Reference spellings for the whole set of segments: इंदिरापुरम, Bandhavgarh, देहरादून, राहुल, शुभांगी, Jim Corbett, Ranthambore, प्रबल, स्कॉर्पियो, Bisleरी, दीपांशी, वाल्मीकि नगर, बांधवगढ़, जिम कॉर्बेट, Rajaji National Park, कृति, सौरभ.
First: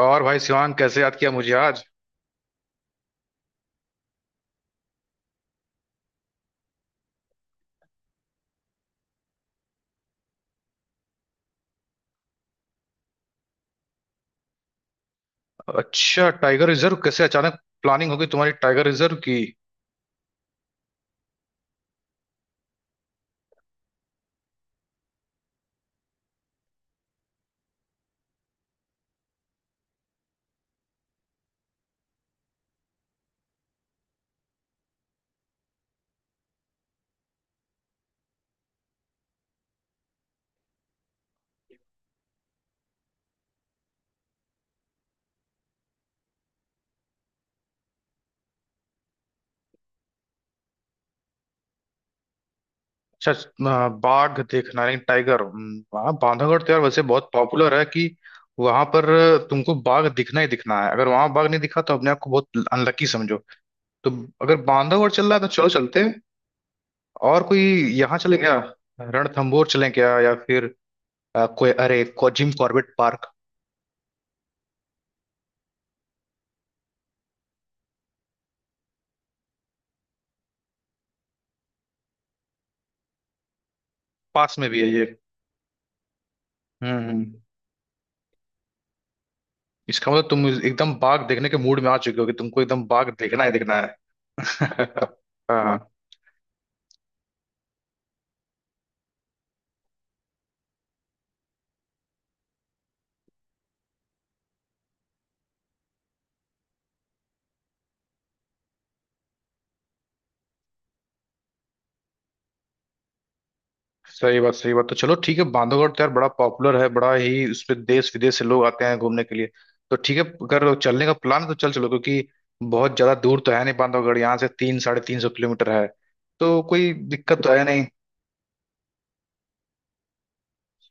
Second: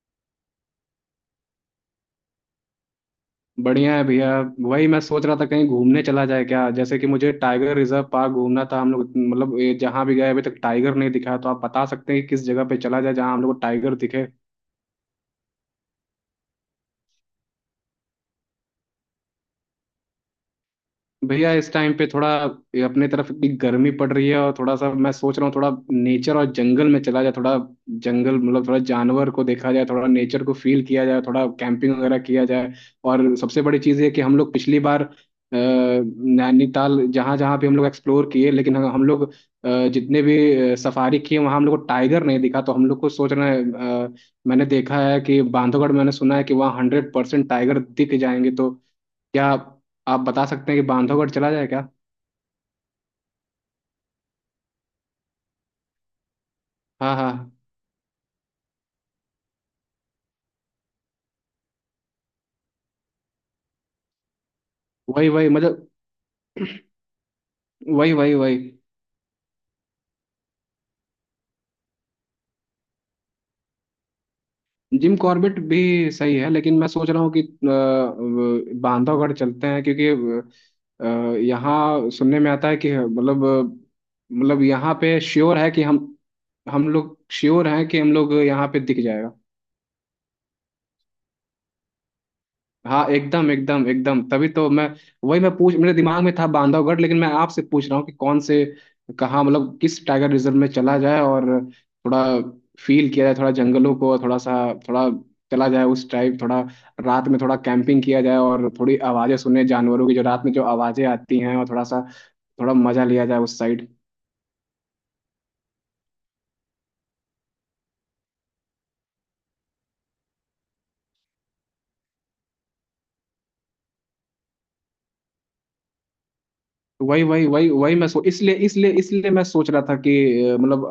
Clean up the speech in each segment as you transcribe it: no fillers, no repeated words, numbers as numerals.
और भाई शिवांग, कैसे याद किया मुझे आज? बढ़िया है भैया। वही मैं सोच रहा था कहीं घूमने चला जाए क्या, जैसे कि मुझे टाइगर रिजर्व पार्क घूमना था। हम लोग मतलब ये जहाँ भी गए अभी तक टाइगर नहीं दिखा, तो आप बता सकते हैं कि किस जगह पे चला जाए जहाँ हम लोग को टाइगर दिखे। अच्छा, टाइगर रिजर्व? कैसे अचानक प्लानिंग होगी तुम्हारी टाइगर रिजर्व की? भैया इस टाइम पे थोड़ा, ये अपने तरफ इतनी गर्मी पड़ रही है और थोड़ा सा मैं सोच रहा हूँ थोड़ा नेचर और जंगल में चला जाए थोड़ा। जंगल मतलब थोड़ा जानवर को देखा जाए, थोड़ा नेचर को फील किया जाए, थोड़ा कैंपिंग वगैरह किया जाए। और सबसे बड़ी चीज़ ये कि हम लोग पिछली बार नैनीताल जहाँ जहाँ भी हम लोग एक्सप्लोर किए, लेकिन हम लोग जितने भी सफारी किए वहाँ हम लोग को टाइगर नहीं दिखा, तो हम लोग को सोच रहे हैं अ, मैंने देखा है कि बांधवगढ़, मैंने सुना है कि वहाँ हंड्रेड परसेंट टाइगर दिख जाएंगे। तो क्या आप बता सकते हैं कि बांधवगढ़ चला जाए क्या। अच्छा, बाघ देखना, नहीं टाइगर। वहाँ बांधवगढ़ तो यार वैसे हाँ बहुत हाँ। पॉपुलर है कि वहां पर तुमको बाघ दिखना ही दिखना है। अगर वहां बाघ नहीं दिखा तो अपने आप को बहुत अनलकी समझो। तो अगर बांधवगढ़ चल वही रहा है तो वही चलो, मतलब, चलते हैं। और कोई वही यहाँ वही चले क्या? वही रणथंबोर चले क्या? या फिर कोई, अरे, जिम कॉर्बेट park? जिम कॉर्बेट भी सही है, लेकिन मैं सोच रहा हूँ कि बांधवगढ़ चलते हैं क्योंकि यहाँ सुनने में आता है कि मतलब पास मतलब में भी है यहाँ ये। पे श्योर है कि हम हम्म लोग हम्म। श्योर हैं कि हम लोग यहाँ पे दिख जाएगा। इसका मतलब तुम एकदम बाघ देखने के मूड में आ चुके हो कि तुमको एकदम बाघ हाँ देखना ही एकदम देखना एकदम है। एकदम, तभी तो मैं वही मैं पूछ, हाँ। मेरे दिमाग में था बांधवगढ़, लेकिन मैं आपसे पूछ रहा हूँ कि कौन से, कहाँ मतलब किस टाइगर रिजर्व में चला जाए। और थोड़ा फील किया जाए थोड़ा जंगलों को, और थोड़ा सा थोड़ा चला जाए उस टाइप, थोड़ा रात में थोड़ा कैंपिंग किया जाए और थोड़ी आवाजें सुने जानवरों की, जो रात में जो आवाजें आती हैं, और थोड़ा सा थोड़ा मजा लिया जाए उस साइड। सही बात, सही बात। तो चलो ठीक है, बांधवगढ़ तो यार बड़ा पॉपुलर है, बड़ा ही उस पे देश विदेश से लोग आते हैं घूमने के लिए। तो ठीक है, अगर चलने का प्लान है तो चल चलो, क्योंकि बहुत ज्यादा दूर तो है नहीं बांधवगढ़, यहाँ से तीन 350 किलोमीटर है। तो कोई वही दिक्कत वही तो है वही नहीं। वही मैं सो इसलिए इसलिए इसलिए मैं सोच रहा था कि मतलब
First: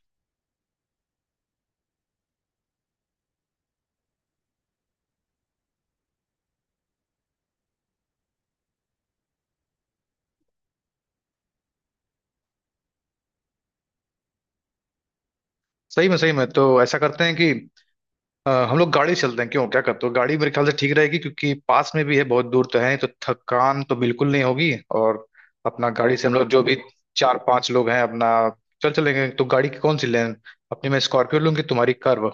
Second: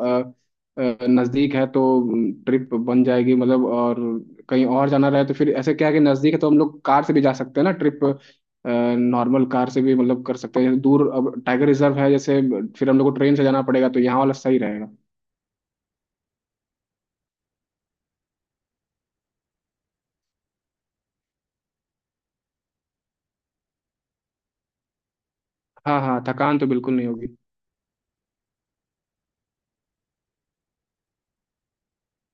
नजदीक है तो ट्रिप बन जाएगी मतलब। और कहीं और जाना रहे तो फिर ऐसे क्या है कि नजदीक है तो हम लोग कार से भी जा सकते हैं ना, ट्रिप नॉर्मल कार से भी मतलब कर सकते हैं। दूर अब टाइगर रिजर्व है जैसे, फिर हम लोग को ट्रेन से जाना पड़ेगा, तो यहाँ वाला सही रहेगा। सही में, सही में। तो ऐसा करते हैं कि हम लोग गाड़ी चलते हैं, क्यों? क्या करते हो, गाड़ी मेरे ख्याल से ठीक रहेगी, क्योंकि पास में भी है, बहुत दूर तो है नहीं, तो थकान तो बिल्कुल नहीं होगी। और अपना हाँ गाड़ी हाँ, से हम लोग थकान जो तो भी बिल्कुल नहीं होगी। चार पांच लोग हैं अपना, चल चलेंगे तो गाड़ी की कौन सी लें? अपनी मैं स्कॉर्पियो लूँ कि तुम्हारी कर्व?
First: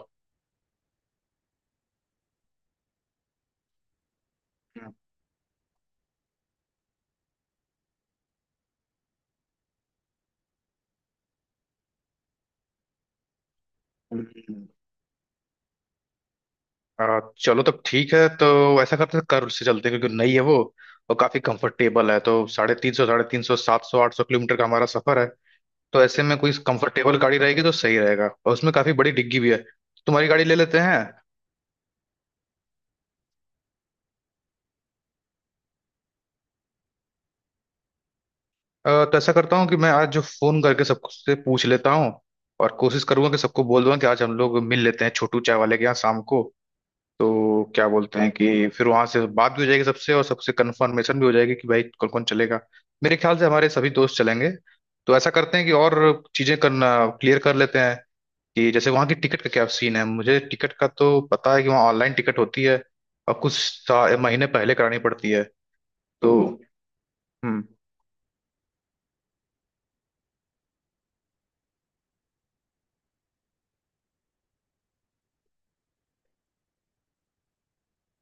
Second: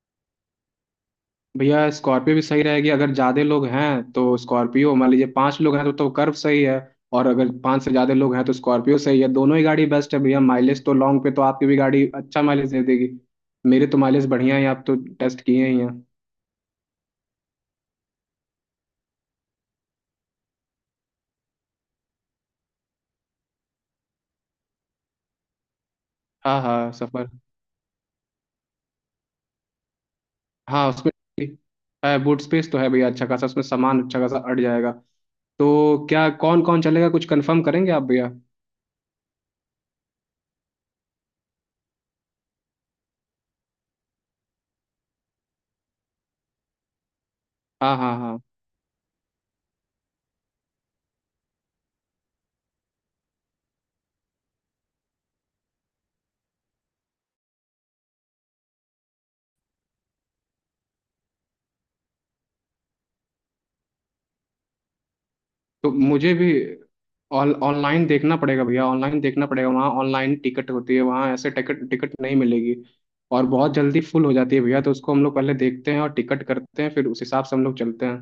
भैया स्कॉर्पियो भी सही रहेगी, अगर ज्यादा लोग हैं तो स्कॉर्पियो, मान लीजिए पांच लोग हैं तो कर्व सही है। और अगर पांच से ज्यादा लोग हैं तो स्कॉर्पियो सही है। दोनों ही गाड़ी बेस्ट है भैया, माइलेज तो लॉन्ग पे तो आपकी भी गाड़ी अच्छा माइलेज दे देगी। मेरे तो माइलेज बढ़िया हम्म। है, आप तो टेस्ट किए ही हैं। चलो तब ठीक है। तो ऐसा करते हैं, कर्व से चलते हैं क्योंकि नई है वो और काफी कंफर्टेबल है। तो 350 350 700 800 किलोमीटर का हमारा सफर है। तो ऐसे में कोई हाँ हाँ, कंफर्टेबल सफर। गाड़ी रहेगी तो सही रहेगा, और उसमें काफी बड़ी डिग्गी भी है। तुम्हारी गाड़ी ले लेते हाँ हैं। उसमें है, बूट स्पेस तो है भैया, अच्छा खासा, उसमें सामान अच्छा खासा अट जाएगा। तो क्या कौन कौन चलेगा कुछ कंफर्म करेंगे आप भैया। तो ऐसा करता हूँ कि मैं आज जो फोन करके सबसे पूछ लेता हूँ, और कोशिश करूंगा कि सबको बोल दूंगा कि आज हम लोग मिल लेते हैं छोटू चाय वाले के यहाँ शाम को। तो क्या हाँ हाँ बोलते हैं हाँ। कि फिर वहां से बात भी हो जाएगी सबसे, और सबसे कंफर्मेशन भी हो जाएगी कि भाई कौन कौन चलेगा। मेरे ख्याल से हमारे सभी दोस्त चलेंगे। तो ऐसा करते हैं कि और चीजें करना क्लियर कर लेते हैं, कि जैसे वहाँ की टिकट का क्या सीन है। मुझे टिकट का तो पता है कि वहाँ ऑनलाइन टिकट होती है, और कुछ महीने पहले करानी पड़ती है। तो मुझे तो भी ऑन हम्म। ऑनलाइन देखना पड़ेगा भैया, ऑनलाइन देखना पड़ेगा, वहाँ ऑनलाइन टिकट होती है, वहाँ ऐसे टिकट टिकट नहीं मिलेगी। और बहुत जल्दी फुल हो जाती है भैया, तो उसको हम लोग पहले देखते हैं और टिकट करते हैं फिर उस हिसाब से हम लोग चलते हैं।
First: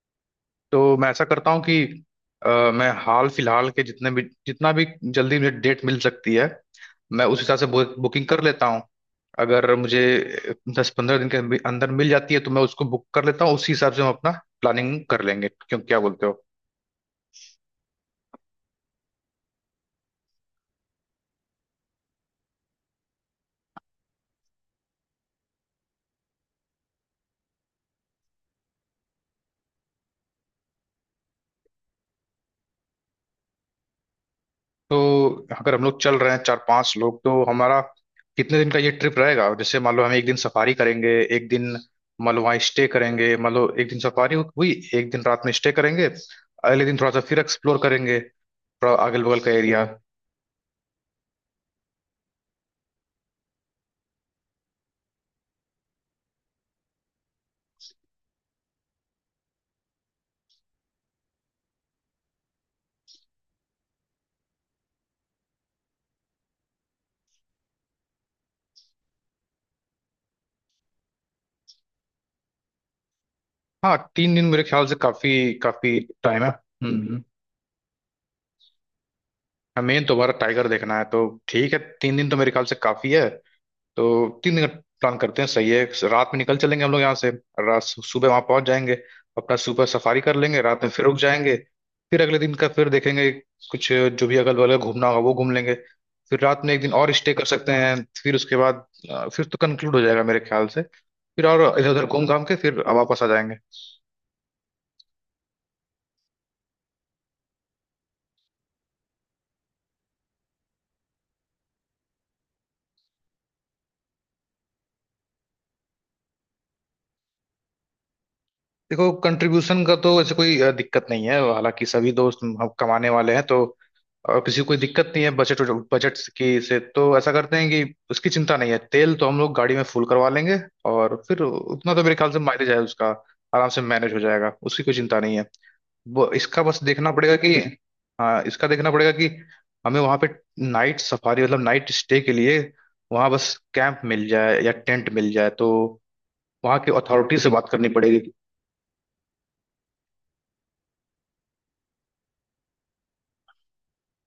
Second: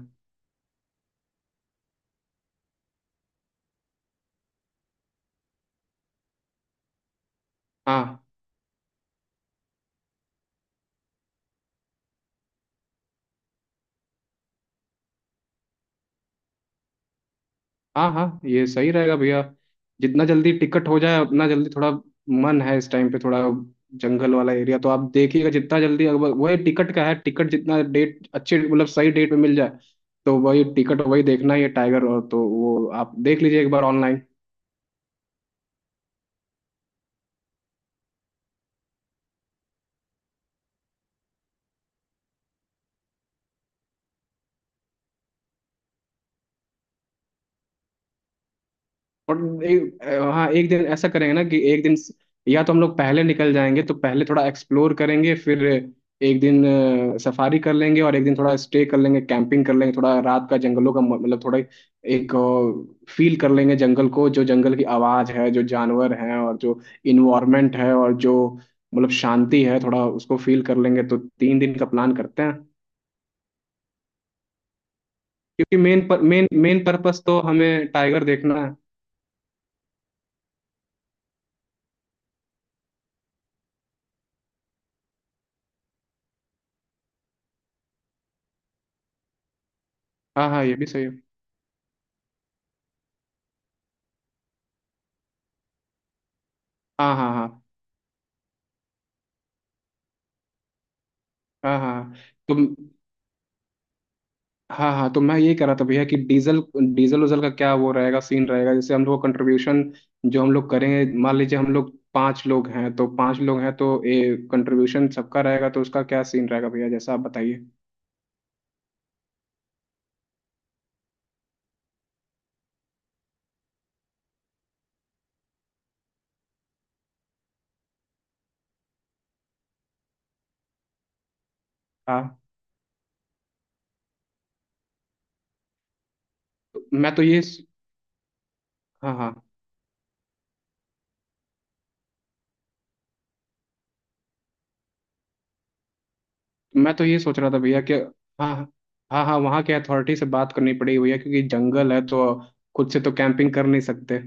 तो मैं ऐसा करता हूँ कि अ, मैं हाल फिलहाल के जितने भी, जितना भी जल्दी मुझे डेट मिल सकती है, मैं उस हिसाब से हाँ बुकिंग कर लेता हूँ। अगर मुझे 10-15 दिन के अंदर अंदर मिल जाती है तो मैं उसको बुक कर लेता हूँ, उसी हिसाब से हम अपना प्लानिंग कर लेंगे। क्यों, क्या बोलते हो? हाँ हाँ, ये सही रहेगा भैया। जितना जल्दी टिकट हो जाए उतना जल्दी, थोड़ा मन है इस टाइम पे थोड़ा जंगल वाला एरिया, तो आप देखिएगा जितना जल्दी। वही टिकट का है, टिकट जितना डेट अच्छे मतलब सही डेट पे मिल जाए, तो वही टिकट, वही देखना ही है टाइगर। और तो वो आप देख लीजिए एक बार ऑनलाइन। तो अगर हम लोग चल रहे हैं चार पांच लोग, तो हमारा कितने दिन का ये ट्रिप रहेगा? जैसे मान लो हम एक दिन सफारी करेंगे, एक दिन मान लो वहाँ स्टे करेंगे। मान लो एक दिन सफारी हुई, एक दिन रात में स्टे करेंगे, अगले दिन थोड़ा सा फिर एक्सप्लोर करेंगे थोड़ा अगल बगल का और एरिया। एक, हाँ एक दिन ऐसा करेंगे ना कि एक दिन या तो हम लोग पहले निकल जाएंगे तो पहले थोड़ा एक्सप्लोर करेंगे, फिर एक दिन सफारी कर लेंगे और एक दिन थोड़ा स्टे कर लेंगे, कैंपिंग कर लेंगे, थोड़ा रात का जंगलों का मतलब थोड़ा एक फील कर लेंगे जंगल को, जो जंगल की आवाज़ है, जो जानवर हैं, और जो इन्वायरमेंट है, और जो मतलब शांति है, थोड़ा उसको फील कर लेंगे। तो तीन दिन का प्लान करते हैं, हाँ, 3 दिन मेरे ख्याल से काफी, क्योंकि काफी मेन पर टाइम मेन है। मेन हम्म। पर्पस तो हमें टाइगर देखना है। हमें दोबारा टाइगर देखना है, तो ठीक है, 3 दिन तो मेरे ख्याल से काफी है। तो 3 दिन का प्लान करते हैं, सही है। रात में निकल चलेंगे हम लोग यहाँ से, रात, सुबह वहां पहुंच जाएंगे। अपना सुबह सफारी कर हाँ लेंगे, हाँ ये रात भी में सही फिर है। रुक जाएंगे। फिर अगले दिन का फिर देखेंगे, कुछ जो भी अगल बगल घूमना होगा वो घूम लेंगे। फिर रात में एक दिन और हाँ हाँ स्टे कर हाँ सकते हैं। फिर उसके बाद फिर तो कंक्लूड हो जाएगा मेरे ख्याल से, फिर हाँ और इधर उधर हाँ। घूम घाम तो के फिर वापस आ जाएंगे। हाँ हाँ, तो मैं ये कह रहा था भैया कि डीजल डीजल उजल का क्या वो रहेगा सीन, रहेगा जैसे हम लोग कंट्रीब्यूशन जो हम लोग करेंगे, मान लीजिए हम लोग पांच लोग हैं तो पांच लोग हैं तो ये कंट्रीब्यूशन सबका रहेगा, तो उसका क्या सीन रहेगा भैया, जैसा आप बताइए। देखो, कंट्रीब्यूशन का तो ऐसे कोई दिक्कत नहीं है। हालांकि सभी दोस्त हम कमाने वाले हैं, तो किसी को कोई दिक्कत नहीं है, बजट। बजट की से तो ऐसा करते हैं कि उसकी चिंता नहीं है। तेल तो हम लोग गाड़ी में फुल करवा लेंगे, और फिर उतना तो मेरे ख्याल से हाँ माइलेज है उसका, आराम से मैनेज हो जाएगा, उसकी कोई चिंता नहीं है। वो इसका तो बस देखना मैं तो पड़ेगा ये कि, हाँ, इसका देखना पड़ेगा हाँ कि हाँ, हमें वहाँ पे नाइट सफारी, मतलब नाइट स्टे के लिए, वहाँ बस कैंप मिल जाए या टेंट मिल जाए, तो वहाँ तो की मैं तो ये अथॉरिटी सोच से रहा था बात भैया करनी कि पड़ेगी। हाँ हाँ। हाँ हाँ, वहाँ के अथॉरिटी से बात करनी पड़ेगी भैया, क्योंकि जंगल है तो खुद से तो कैंपिंग कर नहीं सकते।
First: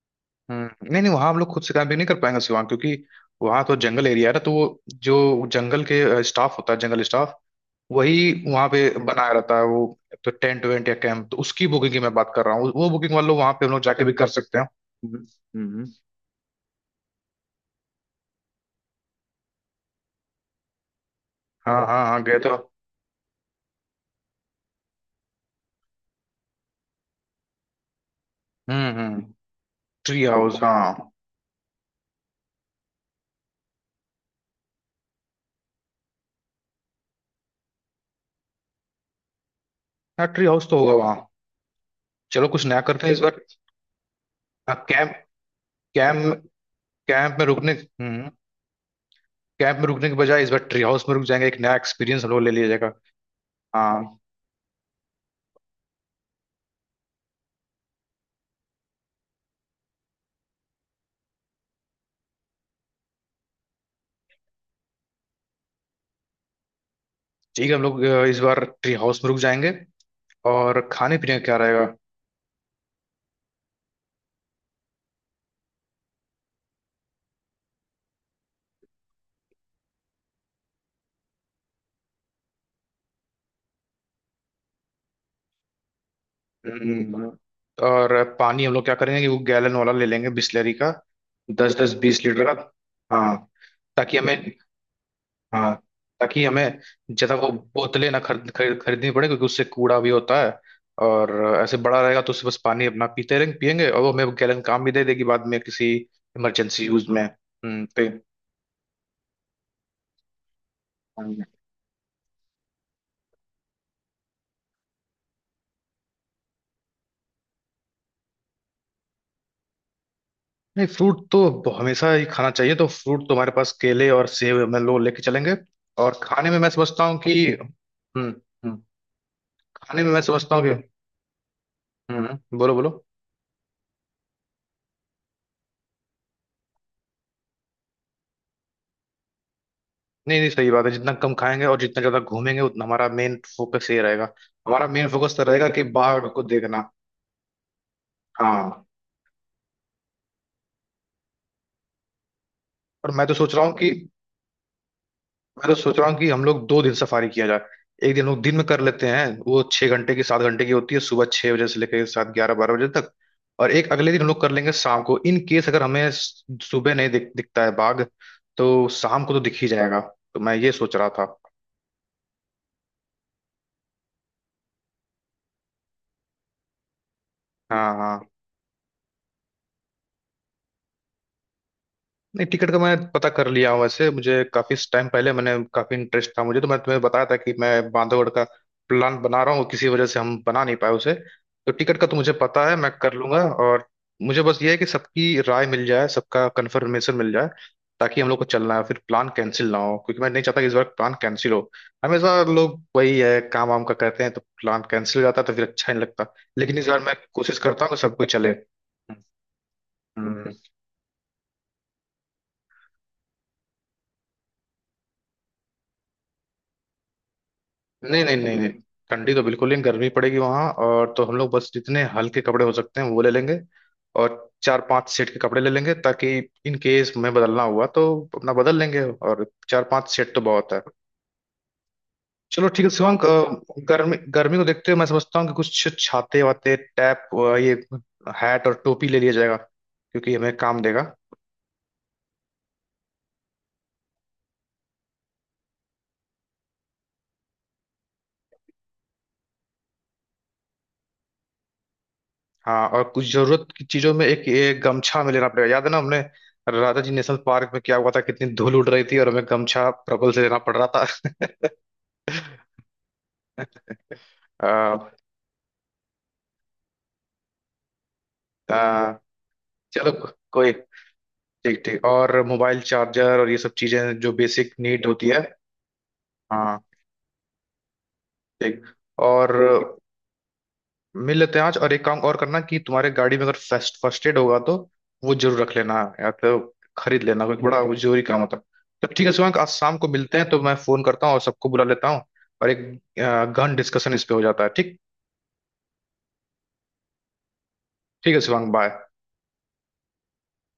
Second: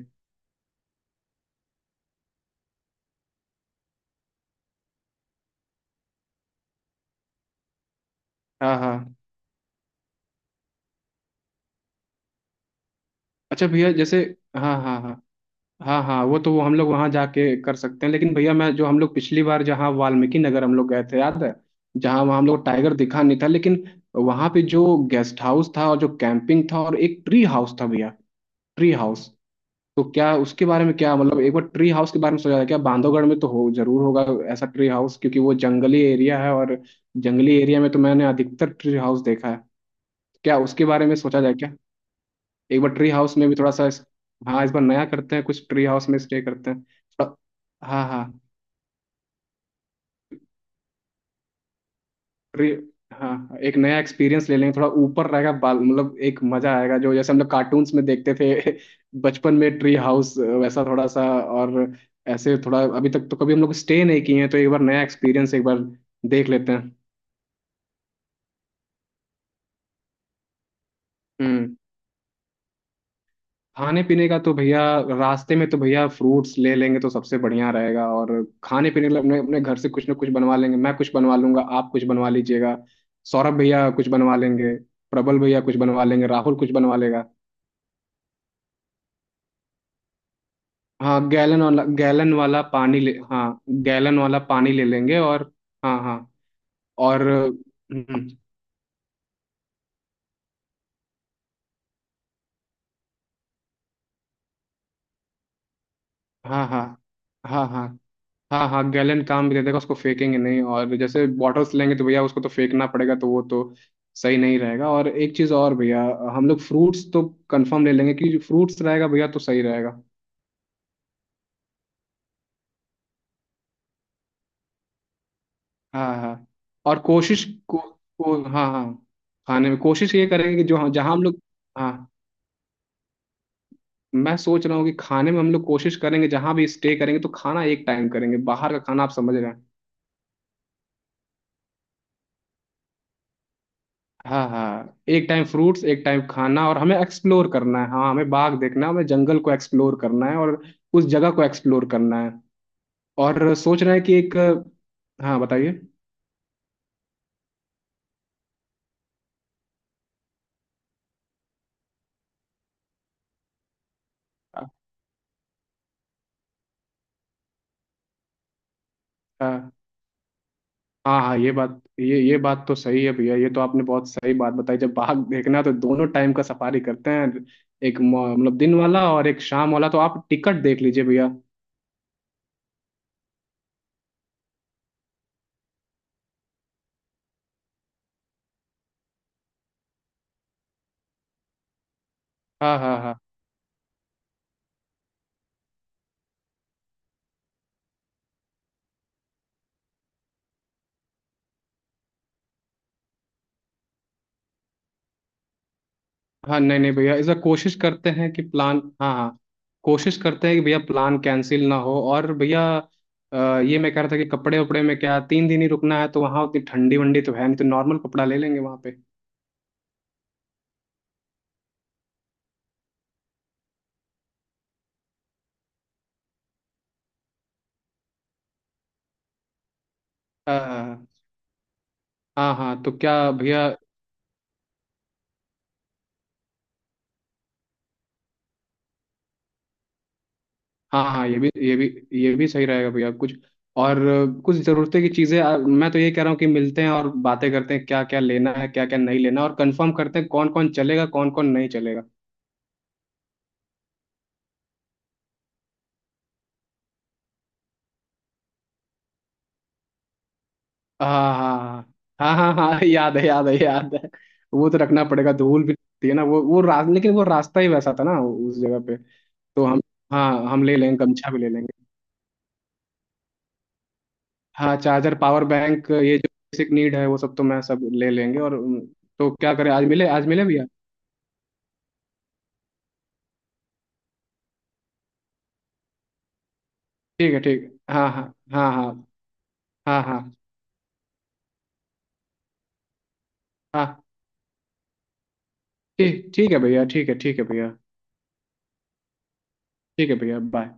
नहीं नहीं, वहां हम लोग खुद से कैंपिंग नहीं कर पाएंगे शिवांग, क्योंकि वहां तो जंगल एरिया है ना, तो वो जो जंगल के स्टाफ होता है, जंगल स्टाफ वही वहां हाँ पे हाँ। बनाया रहता है वो। तो टेंट वेंट या कैंप तो उसकी बुकिंग की मैं बात कर रहा हूँ, वो बुकिंग वाले लोग वहां पे अच्छा हम लोग भैया, जाके अच्छा भी जैसे। अच्छा कर अच्छा सकते हैं। हाँ हाँ हाँ। हम्म। हाँ हाँ, वो तो वो हम लोग वहां जाके कर सकते हैं, लेकिन भैया मैं जो हम लोग पिछली बार जहाँ वाल्मीकि नगर हम लोग गए थे याद है, हाँ हाँ हाँ, जहाँ वहाँ गए हम तो। लोग टाइगर दिखा नहीं था, लेकिन वहां पे जो गेस्ट हाउस था और जो कैंपिंग था और एक ट्री हाउस था भैया, ट्री हम्म। हाउस। तो ट्री क्या हाउस, उसके बारे में, हाँ। क्या मतलब एक बार ट्री हाउस के बारे में सोचा था क्या, बांधवगढ़ में तो हो जरूर होगा ऐसा ट्री हाउस, क्योंकि वो जंगली एरिया है और जंगली एरिया में तो मैंने अधिकतर ट्री हाउस देखा है। हाँ, ट्री क्या हाउस तो उसके होगा बारे वहाँ। में सोचा जाए क्या। चलो, कुछ नया एक बार करते ट्री हैं इस हाउस बार। में भी थोड़ा सा हाँ इस हाँ, बार नया कैंप, करते हैं कुछ, ट्री हाउस में कैंप, स्टे करते हैं थोड़ा। कैंप में रुकने, हाँ हाँ। हम्म, कैंप में रुकने के बजाय इस बार ट्री हाउस में रुक जाएंगे, एक नया एक्सपीरियंस हम लोग ले लिया ट्री जाएगा। हाँ एक नया हाँ, एक्सपीरियंस ले लेंगे, थोड़ा ऊपर रहेगा बाल मतलब एक मजा आएगा, जो जैसे हम लोग कार्टून्स में देखते थे बचपन में, ट्री हाउस वैसा थोड़ा सा। और ऐसे थोड़ा अभी तक तो कभी हम लोग स्टे नहीं किए हैं, तो एक बार नया एक्सपीरियंस एक बार देख लेते हैं। ठीक है, हम लोग इस बार ट्री हाउस में रुक जाएंगे। और खाने पीने का क्या हम्म। रहेगा? खाने पीने का तो भैया, रास्ते में तो भैया फ्रूट्स ले लेंगे तो सबसे बढ़िया रहेगा। और खाने पीने के लिए अपने अपने घर से कुछ ना कुछ बनवा लेंगे, मैं कुछ बनवा लूंगा, आप कुछ बनवा लीजिएगा, सौरभ भैया कुछ बनवा लेंगे, प्रबल भैया कुछ बनवा लेंगे, राहुल कुछ बनवा हम्म। लेगा। और पानी हम लोग क्या करेंगे कि वो गैलन वाला ले लेंगे बिस्लरी का, हाँ गैलन दस वाला, दस बीस गैलन लीटर का। वाला पानी ले हाँ, हाँ ताकि गैलन हमें, वाला पानी ले लेंगे। और हाँ हाँ हाँ। ताकि हमें और ज़्यादा वो बोतलें ना खरीद खरीद- खरीदनी पड़े, क्योंकि उससे कूड़ा भी होता है। और ऐसे बड़ा रहेगा तो उससे बस पानी अपना पीते रहेंगे, पियेंगे, और वो हमें गैलन काम भी दे देगी बाद में किसी हाँ हाँ इमरजेंसी यूज में। हाँ हम्म। हाँ। हाँ हाँ, गैलेंट काम भी दे देगा, उसको फेंकेंगे नहीं। और जैसे पे, बॉटल्स लेंगे तो भैया उसको तो फेंकना पड़ेगा, तो वो तो सही नहीं रहेगा। और एक चीज़ और भैया, हम लोग फ्रूट्स तो कंफर्म ले लेंगे कि फ्रूट्स रहेगा भैया तो सही रहेगा। नहीं, फ्रूट तो हमेशा ही खाना चाहिए, तो फ्रूट तो हमारे पास केले और सेब हम लोग लेके चलेंगे। हाँ और हाँ। खाने में मैं और समझता हूँ कि कोशिश को, हम्म। को हाँ हम्म, हाँ। खाने में खाने में कोशिश मैं ये समझता करेंगे हूँ कि कि, जो, हाँ, जहाँ हम लोग, हाँ बोलो बोलो। मैं सोच रहा हूँ कि खाने में हम लोग कोशिश करेंगे जहाँ भी स्टे करेंगे तो खाना एक टाइम करेंगे बाहर का खाना, आप समझ रहे हैं। नहीं नहीं, सही बात है, जितना कम खाएंगे और जितना ज्यादा घूमेंगे, उतना हमारा मेन फोकस ये रहेगा। हाँ हमारा हाँ, मेन एक फोकस तो टाइम रहेगा कि फ्रूट्स, एक टाइम बाघ को खाना, और देखना। हमें एक्सप्लोर करना है। हाँ हमें बाग हाँ। देखना है, हमें जंगल को एक्सप्लोर करना है और उस जगह को एक्सप्लोर करना है। और मैं तो और सोच रहा हूँ सोच कि, रहे हैं कि एक, हाँ मैं बताइए। तो सोच रहा हूँ कि हम लोग 2 दिन सफारी किया जाए। एक दिन लोग दिन में कर लेते हैं, वो 6 घंटे की 7 घंटे की होती है, सुबह 6 बजे से लेकर सात, 11, 12 बजे तक। और एक अगले दिन हम लोग कर लेंगे हाँ शाम को, इन केस अगर हमें सुबह नहीं दिखता है बाघ, तो शाम को तो दिख ही जाएगा। तो मैं ये सोच रहा हाँ था। हाँ, ये बात ये बात तो सही है भैया, ये तो आपने बहुत सही बात बताई। जब बाघ देखना है तो दोनों टाइम का सफारी करते हैं, हाँ एक हाँ। मतलब दिन वाला और एक शाम वाला। तो आप टिकट देख लीजिए भैया। नहीं, टिकट का मैं पता कर लिया हूँ वैसे, मुझे काफी टाइम पहले मैंने काफी इंटरेस्ट था मुझे, तो मैं तुम्हें बताया था कि मैं बांधवगढ़ का प्लान बना रहा हूँ, किसी वजह से हम बना नहीं पाए उसे। तो टिकट का तो मुझे पता है, हाँ मैं हाँ कर हाँ लूंगा। और मुझे बस ये है कि सबकी राय मिल जाए, सबका कंफर्मेशन मिल जाए, ताकि हम लोग को चलना है फिर प्लान कैंसिल ना हो, क्योंकि मैं नहीं चाहता कि इस बार प्लान कैंसिल हो। हमेशा लोग वही है, काम वाम का करते हैं तो प्लान कैंसिल हो जाता है, तो फिर अच्छा नहीं लगता। हाँ। लेकिन नहीं इस नहीं बार मैं भैया इस बार कोशिश कोशिश करता हूँ कि करते सब कोई हैं कि चले। प्लान, हाँ हाँ, कोशिश करते हम्म। हैं कि भैया प्लान कैंसिल ना हो। और भैया ये मैं कह रहा था कि कपड़े उपड़े में क्या, तीन दिन ही रुकना है तो वहाँ उतनी ठंडी वंडी तो है नहीं, तो नॉर्मल नहीं कपड़ा नहीं ले नहीं लेंगे नहीं, वहाँ पे। ठंडी तो बिल्कुल नहीं, गर्मी पड़ेगी वहां। और तो हम लोग बस जितने हल्के कपड़े हो सकते हैं वो ले लेंगे, और चार पांच सेट के कपड़े ले लेंगे ताकि इन केस में बदलना हुआ तो अपना बदल लेंगे। और चार पांच सेट तो बहुत है। हाँ हाँ चलो हाँ, ठीक है तो क्या शिवांक, भैया। गर्मी गर्मी को देखते हुए मैं समझता हूँ कि कुछ छाते वाते टैप, ये हैट और टोपी ले लिया जाएगा क्योंकि हमें काम हाँ देगा। हाँ ये भी ये भी सही रहेगा भैया कुछ। और कुछ ज़रूरतें की चीज़ें, मैं तो ये कह रहा हूँ कि मिलते हैं और बातें करते हैं, क्या क्या लेना है क्या क्या नहीं लेना, और कंफर्म करते हैं कौन कौन चलेगा कौन कौन नहीं चलेगा। हाँ, और कुछ जरूरत की चीजों में एक, एक गमछा में लेना पड़ेगा, याद है ना हमने राजा जी नेशनल पार्क में क्या हुआ था, कितनी धूल उड़ रही थी और हमें गमछा प्रबल से लेना पड़ रहा था। हाँ हाँ हाँ हाँ हाँ, हाँ, याद है याद है याद है। वो तो रखना आ, पड़ेगा, धूल भी थी ना, लेकिन वो रास्ता ही वैसा था ना उस जगह पे। आ, तो हम, चलो हाँ हम कोई। ले लेंगे, गमछा भी ले ठीक लेंगे। ठीक। और मोबाइल चार्जर और ये सब चीजें जो बेसिक हाँ नीड चार्जर, होती है। पावर बैंक, ये जो बेसिक हाँ नीड है वो सब तो मैं, सब ले लेंगे। और ठीक। तो क्या और करें, आज मिले भैया। मिल लेते हैं आज, और एक काम और करना कि तुम्हारे गाड़ी में अगर फर्स्ट फर्स्ट एड होगा तो वो जरूर रख लेना, या तो खरीद ठीक है, लेना, क्योंकि ठीक बड़ा वो है। हाँ जरूरी हाँ काम होता है। हाँ हाँ तो ठीक है शिवांग, आज शाम हाँ को हाँ मिलते हैं, तो मैं फोन करता हूँ और सबको बुला लेता हूँ। और एक गहन हाँ। डिस्कशन इस पे हो जाता है, ठीक। ठीक, ठीक है भैया, ठीक है, ठीक है भैया। ठीक है शिवांग, बाय। ठीक है भैया, बाय।